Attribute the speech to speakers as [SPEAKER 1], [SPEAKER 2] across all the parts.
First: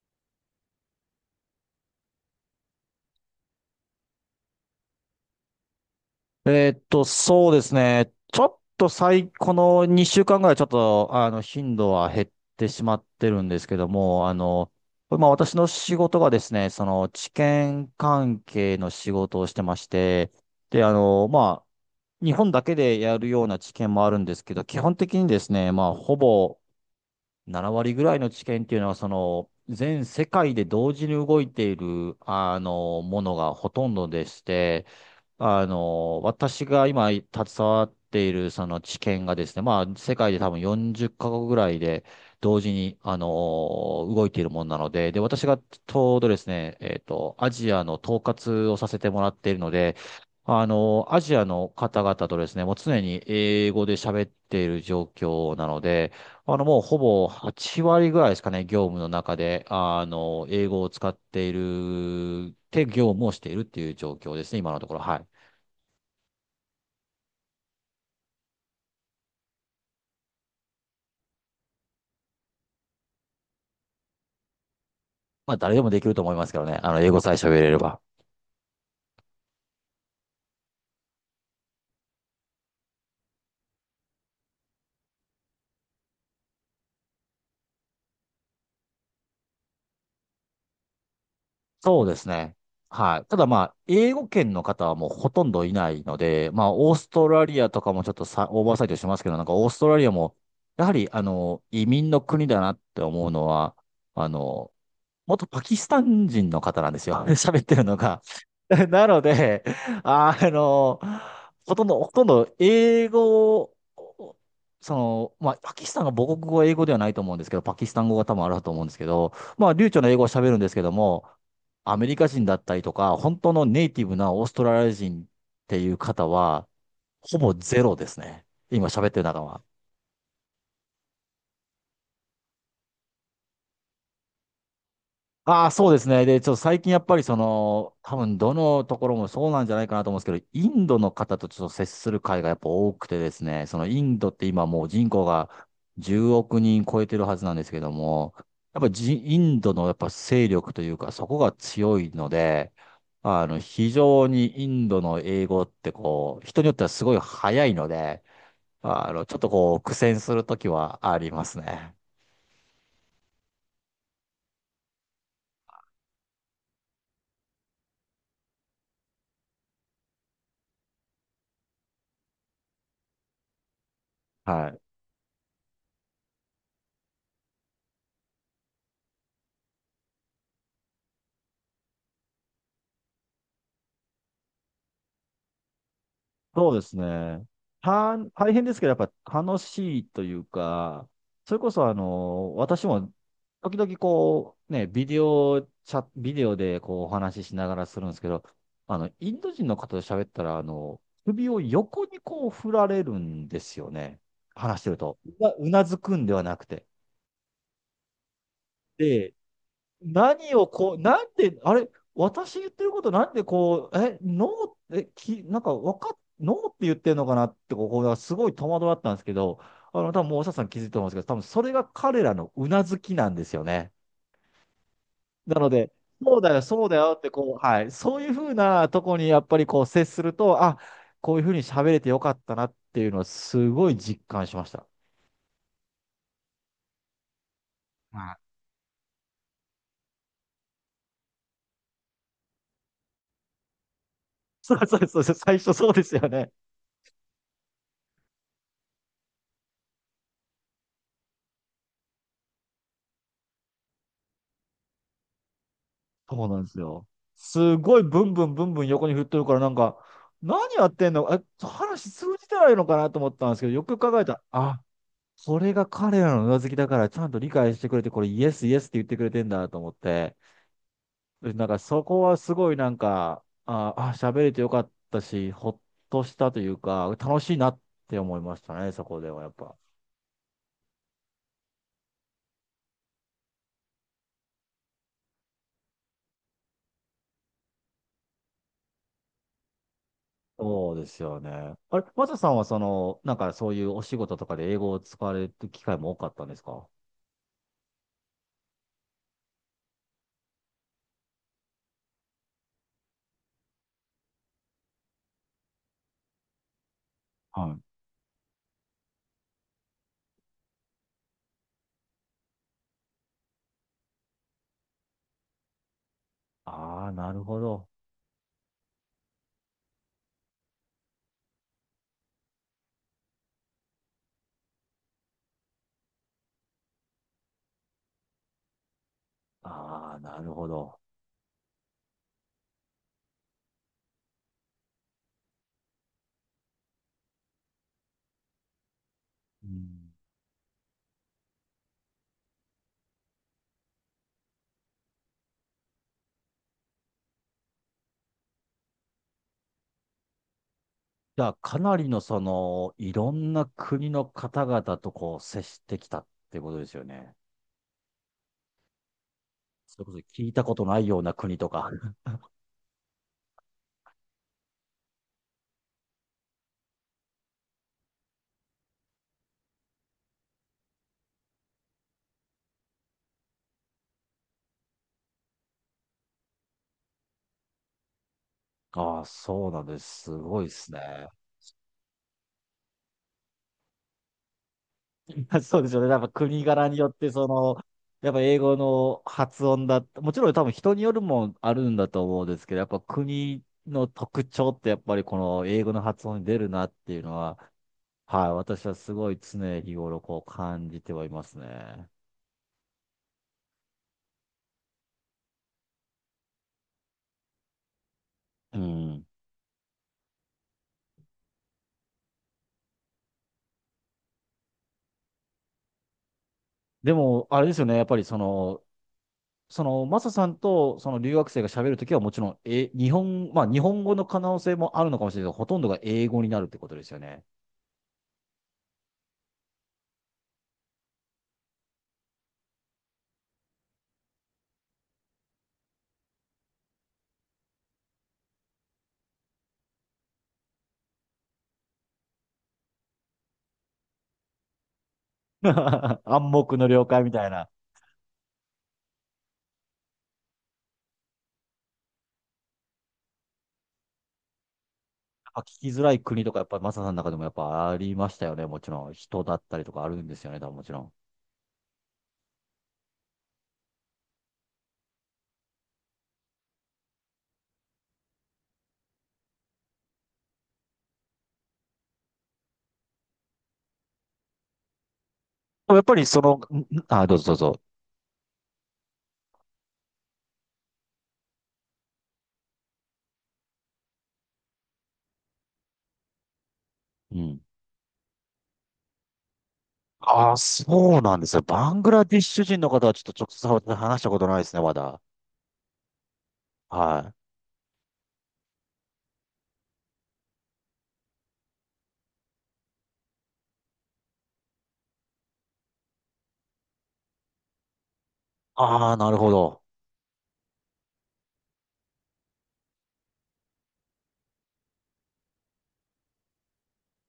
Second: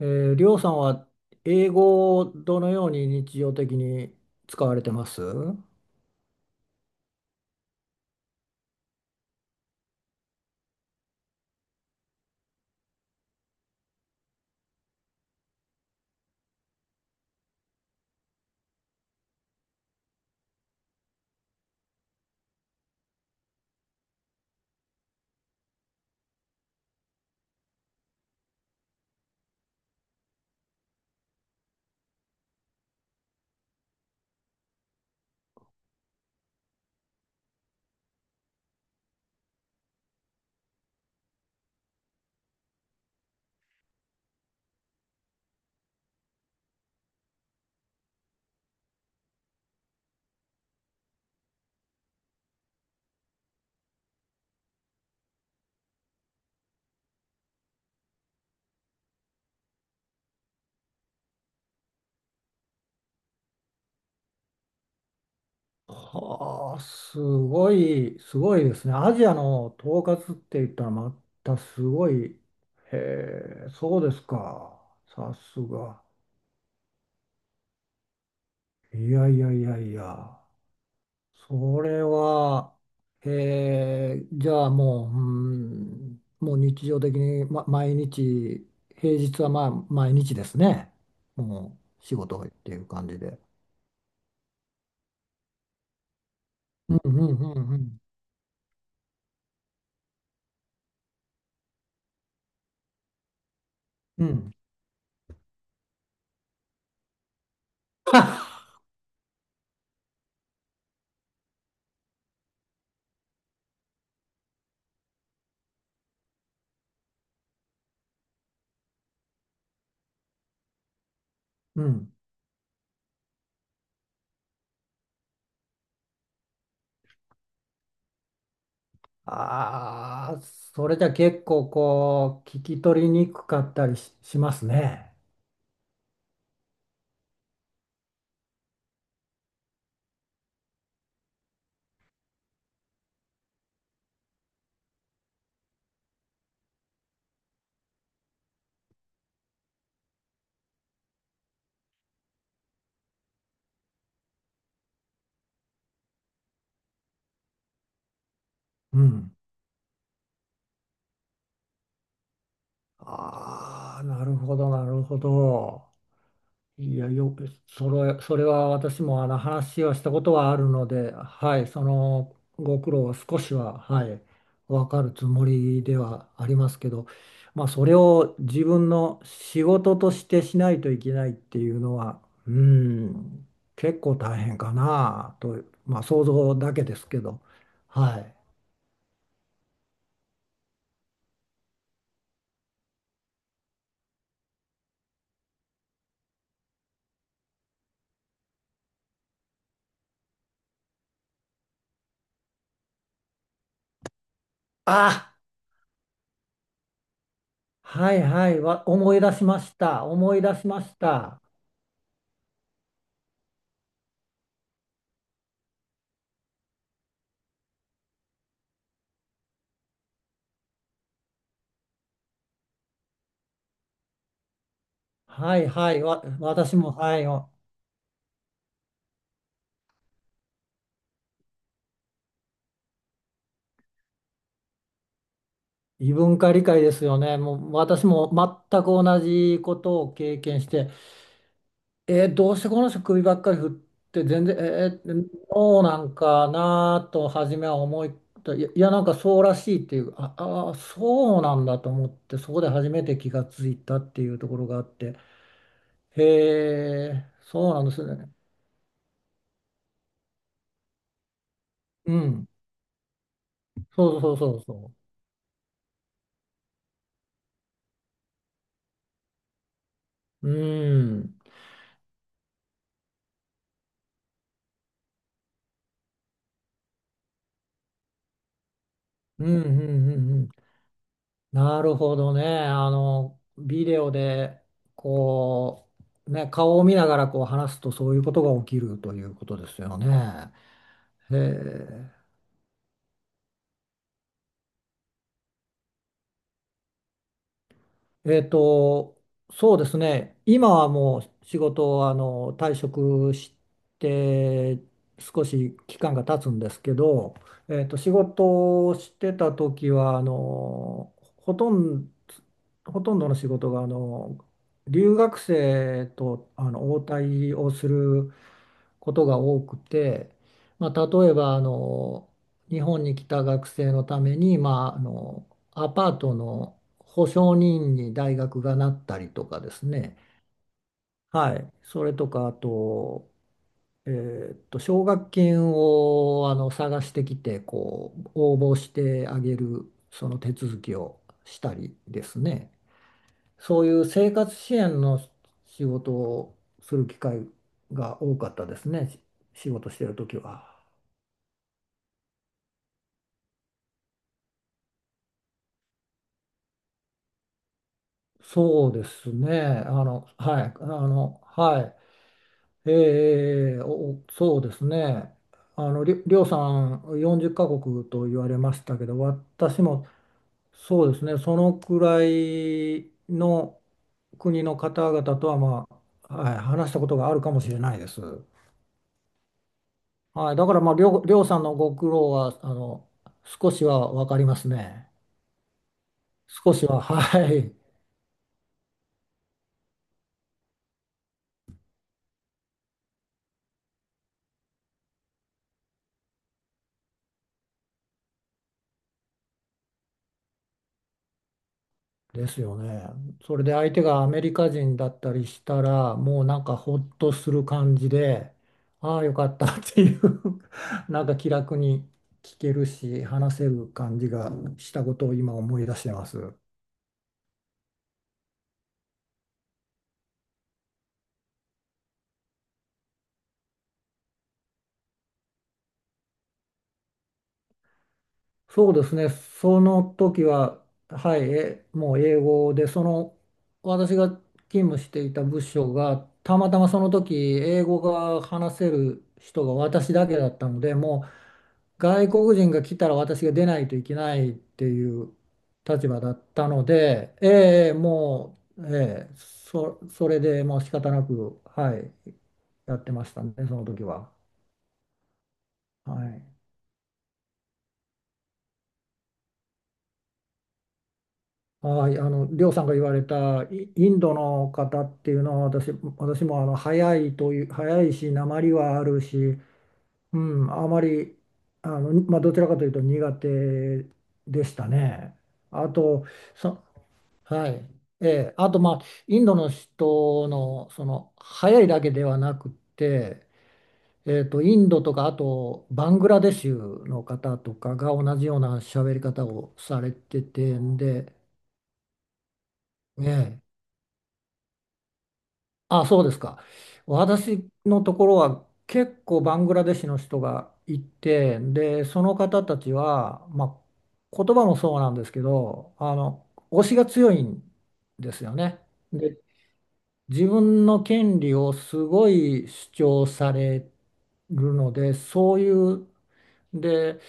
[SPEAKER 1] えりょうさんは英語をどのように日常的に使われてます？
[SPEAKER 2] そうですね。ちょっと最、この2週間ぐらいちょっと、あの、頻度は減ってしまってるんですけども、まあ私の仕事がですね、治験関係の仕事をしてまして、で、まあ、日本だけでやるような治験もあるんですけど、基本的にですね、まあ、ほぼ7割ぐらいの治験っていうのは、全世界で同時に動いている、ものがほとんどでして、私が今携わっているその知見がですね、まあ世界で多分40カ国ぐらいで同時に、動いているものなので、で、私がちょうどですね、アジアの統括をさせてもらっているので、アジアの方々とですね、もう常に英語で喋っている状況なので、もうほぼ8割ぐらいですかね、業務の中で、英語を使っている、て業務をしているっていう状況ですね、今のところ。はい。
[SPEAKER 1] はあ、すごい、すごいですね。アジアの統括って言ったらまたすごい。へえ、そうですか。さ
[SPEAKER 2] まあ、
[SPEAKER 1] す
[SPEAKER 2] 誰でもで
[SPEAKER 1] が。
[SPEAKER 2] きると思いますけどね。英語さえ喋れれば。
[SPEAKER 1] いやいやいやいや。それは、じゃあもう、うん、もう日常的に、ま、毎日、平日はまあ毎日ですね。も
[SPEAKER 2] そ
[SPEAKER 1] う
[SPEAKER 2] う
[SPEAKER 1] 仕
[SPEAKER 2] です
[SPEAKER 1] 事っ
[SPEAKER 2] ね。
[SPEAKER 1] ていう感じ
[SPEAKER 2] はい。た
[SPEAKER 1] で。
[SPEAKER 2] だまあ、英語圏の方はもうほとんどいないので、まあ、オー
[SPEAKER 1] うん
[SPEAKER 2] ス
[SPEAKER 1] う
[SPEAKER 2] ト
[SPEAKER 1] ん
[SPEAKER 2] ラリ
[SPEAKER 1] うん
[SPEAKER 2] ア
[SPEAKER 1] う
[SPEAKER 2] とか
[SPEAKER 1] ん。
[SPEAKER 2] もちょっとさ、オーバーサイトしますけど、なんかオーストラリアも、やはり、移民の国だなって思うのは、
[SPEAKER 1] う
[SPEAKER 2] あ
[SPEAKER 1] ん。
[SPEAKER 2] の、元パキスタン人の方なんですよ。喋ってるのが。なので、あの、ほとんど英語を、まあ、パキスタンが母国語は英語ではないと思うんですけど、パキスタン語が多分あると思うんですけど、まあ、流暢な英語を喋るんですけども、
[SPEAKER 1] う
[SPEAKER 2] アメ
[SPEAKER 1] ん。
[SPEAKER 2] リカ人だったりとか、本当のネイティブなオーストラリア人っていう方は、ほぼゼロですね。今喋ってる中は。
[SPEAKER 1] ああ、それじゃ結構こう、聞き取りにくかったりし、しますね。
[SPEAKER 2] ああ、そうですね。で、ちょっと最近やっぱりその、多分どのところもそうなんじゃないかなと思うんですけど、インドの方とちょっと接する会がやっぱ多くてですね、そのインドって今もう人口が10億人超えてるはずなんですけども、やっぱじ、インドのやっぱ勢力というか、そこが強いので、非常にインドの英語ってこう、人によってはすごい早いので、
[SPEAKER 1] う
[SPEAKER 2] ち
[SPEAKER 1] ん。
[SPEAKER 2] ょっとこう、苦戦するときはありますね。
[SPEAKER 1] ああ、なるほど、なるほど。いや、よく、それ、それは私もあの話をしたことはあるので、はい、そのご苦労は少しは、はい、
[SPEAKER 2] はい。
[SPEAKER 1] わかるつもりではありますけど、まあ、それを自分の仕事としてしないといけないっていうのは、うん、結構大変かなと、まあ、想像
[SPEAKER 2] そ
[SPEAKER 1] だ
[SPEAKER 2] うで
[SPEAKER 1] けで
[SPEAKER 2] す
[SPEAKER 1] すけど、
[SPEAKER 2] ね。
[SPEAKER 1] はい。
[SPEAKER 2] 大変ですけど、やっぱ楽しいというか、それこそあの、私も時々こう、ね、ビデオでこうお話ししながらするんですけど、インド人の方と喋ったら、首を横にこう振られるんですよね。話してると。
[SPEAKER 1] あ、
[SPEAKER 2] うなずくんではなくて。
[SPEAKER 1] 思い出
[SPEAKER 2] で、
[SPEAKER 1] しました。思い
[SPEAKER 2] 何
[SPEAKER 1] 出
[SPEAKER 2] を
[SPEAKER 1] しま
[SPEAKER 2] こ
[SPEAKER 1] し
[SPEAKER 2] う、なん
[SPEAKER 1] た。
[SPEAKER 2] で、あれ、私言ってることなんでこう、え、ノーって、なんかわかっ、ノーって言ってるのかなって、ここがすごい戸惑ったんですけど、多分もうおしゃさん気づいてると思うんですけど、多分それが彼らのうなずきなんですよね。
[SPEAKER 1] は
[SPEAKER 2] な
[SPEAKER 1] い
[SPEAKER 2] ので、
[SPEAKER 1] はい、
[SPEAKER 2] そうだよ、
[SPEAKER 1] 私
[SPEAKER 2] そう
[SPEAKER 1] も、
[SPEAKER 2] だよ
[SPEAKER 1] は
[SPEAKER 2] っ
[SPEAKER 1] い。
[SPEAKER 2] て、
[SPEAKER 1] お
[SPEAKER 2] こう、はい、そういうふうなとこにやっぱりこう接すると、あ、こういうふうに喋れてよかったなっていうのはすごい実感しました。
[SPEAKER 1] 異文化理解ですよね。もう私も
[SPEAKER 2] はい。
[SPEAKER 1] 全く同じことを経験して、えーどうしてこの人首ばっかり振って全然、
[SPEAKER 2] そう
[SPEAKER 1] え
[SPEAKER 2] そうそう、
[SPEAKER 1] ー、
[SPEAKER 2] 最初
[SPEAKER 1] そう
[SPEAKER 2] そう
[SPEAKER 1] な
[SPEAKER 2] です
[SPEAKER 1] ん
[SPEAKER 2] よ
[SPEAKER 1] か
[SPEAKER 2] ね。
[SPEAKER 1] なと初めは思い、いや、いやなんかそうらしいっていう、ああー、そうなんだと思って、そこで初めて気がついたっていうところがあって、へ
[SPEAKER 2] そうなんですよ。
[SPEAKER 1] え、そう
[SPEAKER 2] す
[SPEAKER 1] なんで
[SPEAKER 2] ごい
[SPEAKER 1] す
[SPEAKER 2] ブ
[SPEAKER 1] ね。
[SPEAKER 2] ンブンブンブン横に振っとるから、なんか、何やってんのえ、話
[SPEAKER 1] う
[SPEAKER 2] 通じ
[SPEAKER 1] ん、
[SPEAKER 2] てないのかなと思ったんですけど、よく
[SPEAKER 1] そ
[SPEAKER 2] 考
[SPEAKER 1] う
[SPEAKER 2] え
[SPEAKER 1] そ
[SPEAKER 2] た
[SPEAKER 1] う
[SPEAKER 2] ら、
[SPEAKER 1] そう
[SPEAKER 2] あ、
[SPEAKER 1] そ
[SPEAKER 2] それが彼らのうなずきだから、ちゃんと理解してくれて、これイエスイエスって言ってくれてんだと思って、
[SPEAKER 1] う。うん、うん、
[SPEAKER 2] でなんかそこはすごいなんか、ああ、喋れてよかったし、ほっとしたというか、楽しいなって思いましたね、そこでは
[SPEAKER 1] う
[SPEAKER 2] やっ
[SPEAKER 1] ん、う
[SPEAKER 2] ぱ。
[SPEAKER 1] ん、うん。なるほどね。あの、ビデオで、こう、ね、顔を見ながらこう話すとそういうことが起きるということですよね。
[SPEAKER 2] そうです
[SPEAKER 1] へ
[SPEAKER 2] よね。あれ、
[SPEAKER 1] え。
[SPEAKER 2] マサさんはその、なんかそういうお仕事とかで英語を使われる機会も多かったんですか？
[SPEAKER 1] えっと、そうですね。今はもう仕事をあの退職して少し期間が経つんですけど、
[SPEAKER 2] はい。
[SPEAKER 1] えっと、仕事をしてた時はあのほとんど、ほとんどの仕事があの留学生とあの応
[SPEAKER 2] ああ、なる
[SPEAKER 1] 対
[SPEAKER 2] ほ
[SPEAKER 1] を
[SPEAKER 2] ど。
[SPEAKER 1] することが多くて、まあ、例えばあの日本に来た学生のために、まあ、あのアパートの保証人に大学がなったりとかです
[SPEAKER 2] あ
[SPEAKER 1] ね、
[SPEAKER 2] あ、なるほど。
[SPEAKER 1] はい、それとかあと、奨学金をあの探してきてこう応募してあげ
[SPEAKER 2] う
[SPEAKER 1] る
[SPEAKER 2] ん、
[SPEAKER 1] その手続きをしたりですね、そういう生活支援の仕事をする機会が多かったですね、仕事してる時は。
[SPEAKER 2] じゃあ、かなりのその、いろんな国の方々とこう接してきたってことですよね。
[SPEAKER 1] そうですね。あ
[SPEAKER 2] それこそ
[SPEAKER 1] の、
[SPEAKER 2] 聞い
[SPEAKER 1] は
[SPEAKER 2] たこ
[SPEAKER 1] い、
[SPEAKER 2] と
[SPEAKER 1] あ
[SPEAKER 2] ないような
[SPEAKER 1] の、
[SPEAKER 2] 国とか。
[SPEAKER 1] は い。えー、お、そうですね。あの、りょうさん40カ国と言われましたけど、私もそうですね、そのくらいの国の方々とは、まあ、はい、話したことがあるかもしれないです。
[SPEAKER 2] ああ、そうなんです。す
[SPEAKER 1] はい、
[SPEAKER 2] ご
[SPEAKER 1] だ
[SPEAKER 2] いで
[SPEAKER 1] から、
[SPEAKER 2] す
[SPEAKER 1] まあ、
[SPEAKER 2] ね。
[SPEAKER 1] りょうさんのご苦労は、あの、少しは分かりますね。
[SPEAKER 2] そうですよね。やっぱ国
[SPEAKER 1] 少し
[SPEAKER 2] 柄に
[SPEAKER 1] は、
[SPEAKER 2] よって、
[SPEAKER 1] は
[SPEAKER 2] そ
[SPEAKER 1] い。
[SPEAKER 2] の、やっぱ英語の発音だ、もちろん多分人によるもんあるんだと思うんですけど、やっぱ国の特徴ってやっぱりこの英語の発音に出るなっていうのは、はい、私はすごい常日頃こう感じてはいますね。
[SPEAKER 1] ですよね。それで相手がアメリカ人だったりしたら、もうなんかほっとする感じで、
[SPEAKER 2] う
[SPEAKER 1] ああ、
[SPEAKER 2] ん。
[SPEAKER 1] よかったっていう なんか気楽に聞けるし、話せる感じがしたことを今思い出してます。
[SPEAKER 2] でも、あれですよね、やっぱりその、その、マサさんとその留学生が喋るときはもちろん、え、日本、まあ日本語の可能性もあるのかもしれないけど、ほとんどが英語になるってことですよね。
[SPEAKER 1] そうですね、その時は、はい、え、もう英語で、その私が勤務していた部署が、たまたまその時、英語が話せる人が私だけだったので、もう外国人が来たら私が出ないといけないっていう立場 だっ
[SPEAKER 2] 暗
[SPEAKER 1] た
[SPEAKER 2] 黙
[SPEAKER 1] の
[SPEAKER 2] の了解み
[SPEAKER 1] で、
[SPEAKER 2] たいな。
[SPEAKER 1] ええ、もう、ええ、それでもう仕方なく、はい、やってましたね、その時は。
[SPEAKER 2] あ聞きづら
[SPEAKER 1] は
[SPEAKER 2] い国
[SPEAKER 1] い
[SPEAKER 2] とか、やっぱりマサさんの中でもやっぱありましたよね。もちろん、人だったりとかあるんですよね、多分もちろん。
[SPEAKER 1] はい、あの、りょうさんが言われたインドの方っていうのは私、私もあの早いという、早いし、訛りはあるし、うん、あまり、あの、まあ、どちらかというと苦手でしたね。あ
[SPEAKER 2] でもやっぱり
[SPEAKER 1] と、
[SPEAKER 2] その、
[SPEAKER 1] そ、
[SPEAKER 2] ん、あ、どうぞどう
[SPEAKER 1] はい、
[SPEAKER 2] ぞ。
[SPEAKER 1] ええ、あと、まあ、インドの人の、その、早いだけではなくって、えーと、インドとか、あと、バングラデシュの
[SPEAKER 2] う
[SPEAKER 1] 方
[SPEAKER 2] ん。
[SPEAKER 1] とかが同じような喋り方をされて
[SPEAKER 2] ああ、
[SPEAKER 1] てん
[SPEAKER 2] そう
[SPEAKER 1] で、
[SPEAKER 2] なんですよ。バングラディッシュ人の方はちょっと
[SPEAKER 1] ね
[SPEAKER 2] 直接話したことないですね、まだ。
[SPEAKER 1] あ、そうですか。
[SPEAKER 2] はい。
[SPEAKER 1] 私のところは結構バングラデシュの人がいて、で、その方たちは、まあ、言葉もそうなんですけど、あの、推しが強いんですよね。
[SPEAKER 2] ああ、なる
[SPEAKER 1] で、
[SPEAKER 2] ほど。
[SPEAKER 1] 自分の権利をすごい主張されるので、そういう、で、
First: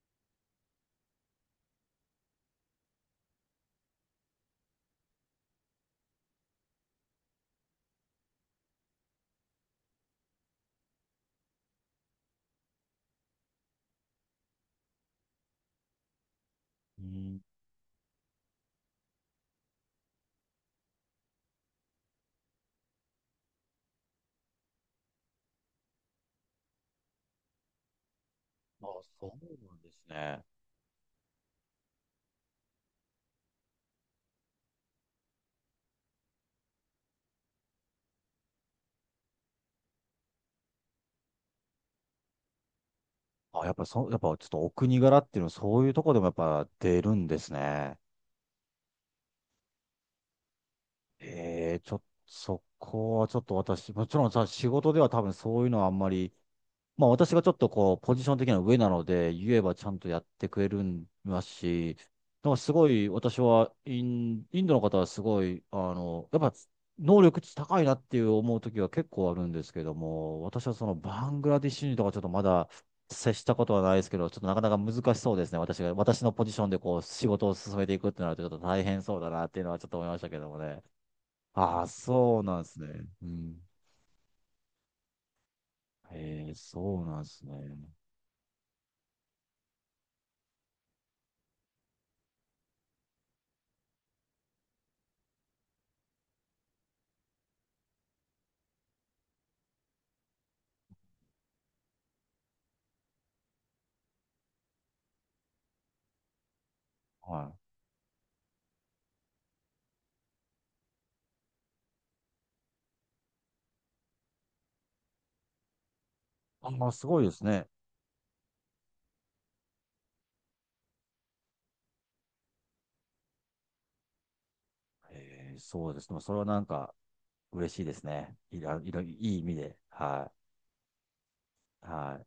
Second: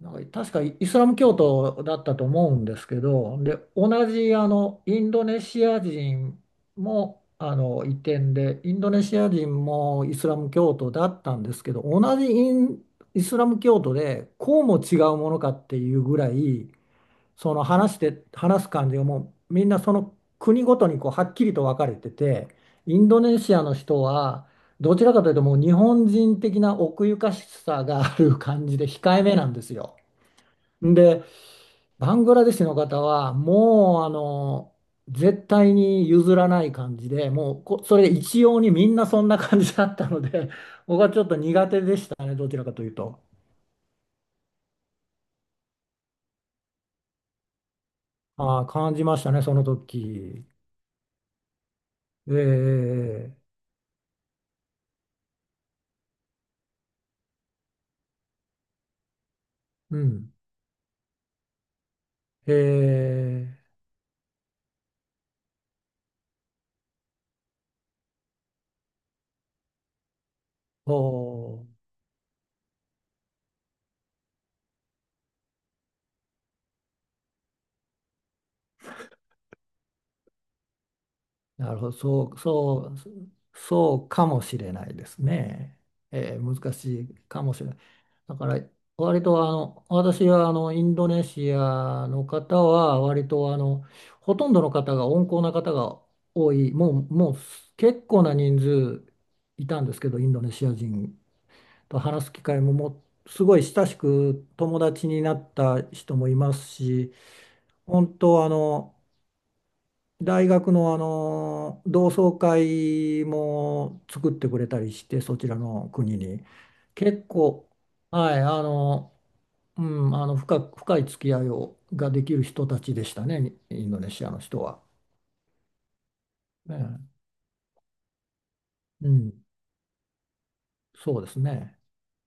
[SPEAKER 1] なんか確かイスラム教徒だったと思うんですけど、で、同じあのインドネシア人もあの移転で、インドネシア人もイスラム教徒だったんですけど、同じイン、イスラム教徒でこうも違うものかっていうぐらい、
[SPEAKER 2] うん。
[SPEAKER 1] その話して、話す感じがもうみんなその国ごとにこうはっきりと分かれてて、インドネシアの人は、どちらかというともう日本人的な奥ゆかしさがある感じで
[SPEAKER 2] あ、
[SPEAKER 1] 控え
[SPEAKER 2] そう
[SPEAKER 1] めなんで
[SPEAKER 2] な
[SPEAKER 1] す
[SPEAKER 2] んで
[SPEAKER 1] よ。
[SPEAKER 2] すね。
[SPEAKER 1] で、バングラデシュの方は、もう、あの、絶対に譲らない感じで、もうこ、それ一様にみんなそんな感じだったので、僕はちょっと苦手でしたね、どちらかというと。
[SPEAKER 2] あ、やっぱちょっとお国柄っていうのはそういうとこでもやっぱ出るんですね。
[SPEAKER 1] ああ、感じましたね、その時。
[SPEAKER 2] ええ、ちょっと、そ
[SPEAKER 1] え
[SPEAKER 2] こは
[SPEAKER 1] え
[SPEAKER 2] ちょっと私、もちろんさ、仕事では多分そういうのはあんまり、まあ私がちょっとこう、ポジション的には上なので、言えばちゃ
[SPEAKER 1] う
[SPEAKER 2] んとやっ
[SPEAKER 1] ん。
[SPEAKER 2] てくれるんますし、なんかすごい
[SPEAKER 1] え
[SPEAKER 2] 私
[SPEAKER 1] え
[SPEAKER 2] はインドの方はすごい、あの、やっぱ能力値高いなっていう思う時は結構あるんですけども、私はそのバングラ
[SPEAKER 1] お
[SPEAKER 2] ディッシュ人とかちょっとまだ接したことはないですけど、ちょっとなかなか難しそうですね。私が、私のポジションでこう、仕事を進めていくってなるとちょっと大変そうだなっていうのはちょっと思いましたけどもね。
[SPEAKER 1] なる
[SPEAKER 2] ああ、
[SPEAKER 1] ほど、そう、
[SPEAKER 2] そうなんです
[SPEAKER 1] そう、
[SPEAKER 2] ね。うん。
[SPEAKER 1] そうかもしれないですね。え
[SPEAKER 2] ええ、
[SPEAKER 1] ー難し
[SPEAKER 2] そう
[SPEAKER 1] い
[SPEAKER 2] なんで
[SPEAKER 1] か
[SPEAKER 2] すね。
[SPEAKER 1] もしれない。だから、割とあの、私はあの、インドネシアの方は、割とあの、ほとんどの方が温厚な方が多い、もう、もう結構な人数いたんですけど、インドネシア人と話す機会も、もうすごい親しく友達になった人もいますし、
[SPEAKER 2] はい。
[SPEAKER 1] 本当あの、大学のあの同窓会も作ってくれたりしてそちらの国に
[SPEAKER 2] あ、まあ、すご
[SPEAKER 1] 結
[SPEAKER 2] いですね。
[SPEAKER 1] 構はいあのうんあの深く、深い付き合いをができる人たちでしたねインドネシアの人は。
[SPEAKER 2] えー、そうですね。それはなんか
[SPEAKER 1] ね
[SPEAKER 2] 嬉しいですね。い
[SPEAKER 1] うん
[SPEAKER 2] い意味で。は
[SPEAKER 1] そうですね。
[SPEAKER 2] い。はい。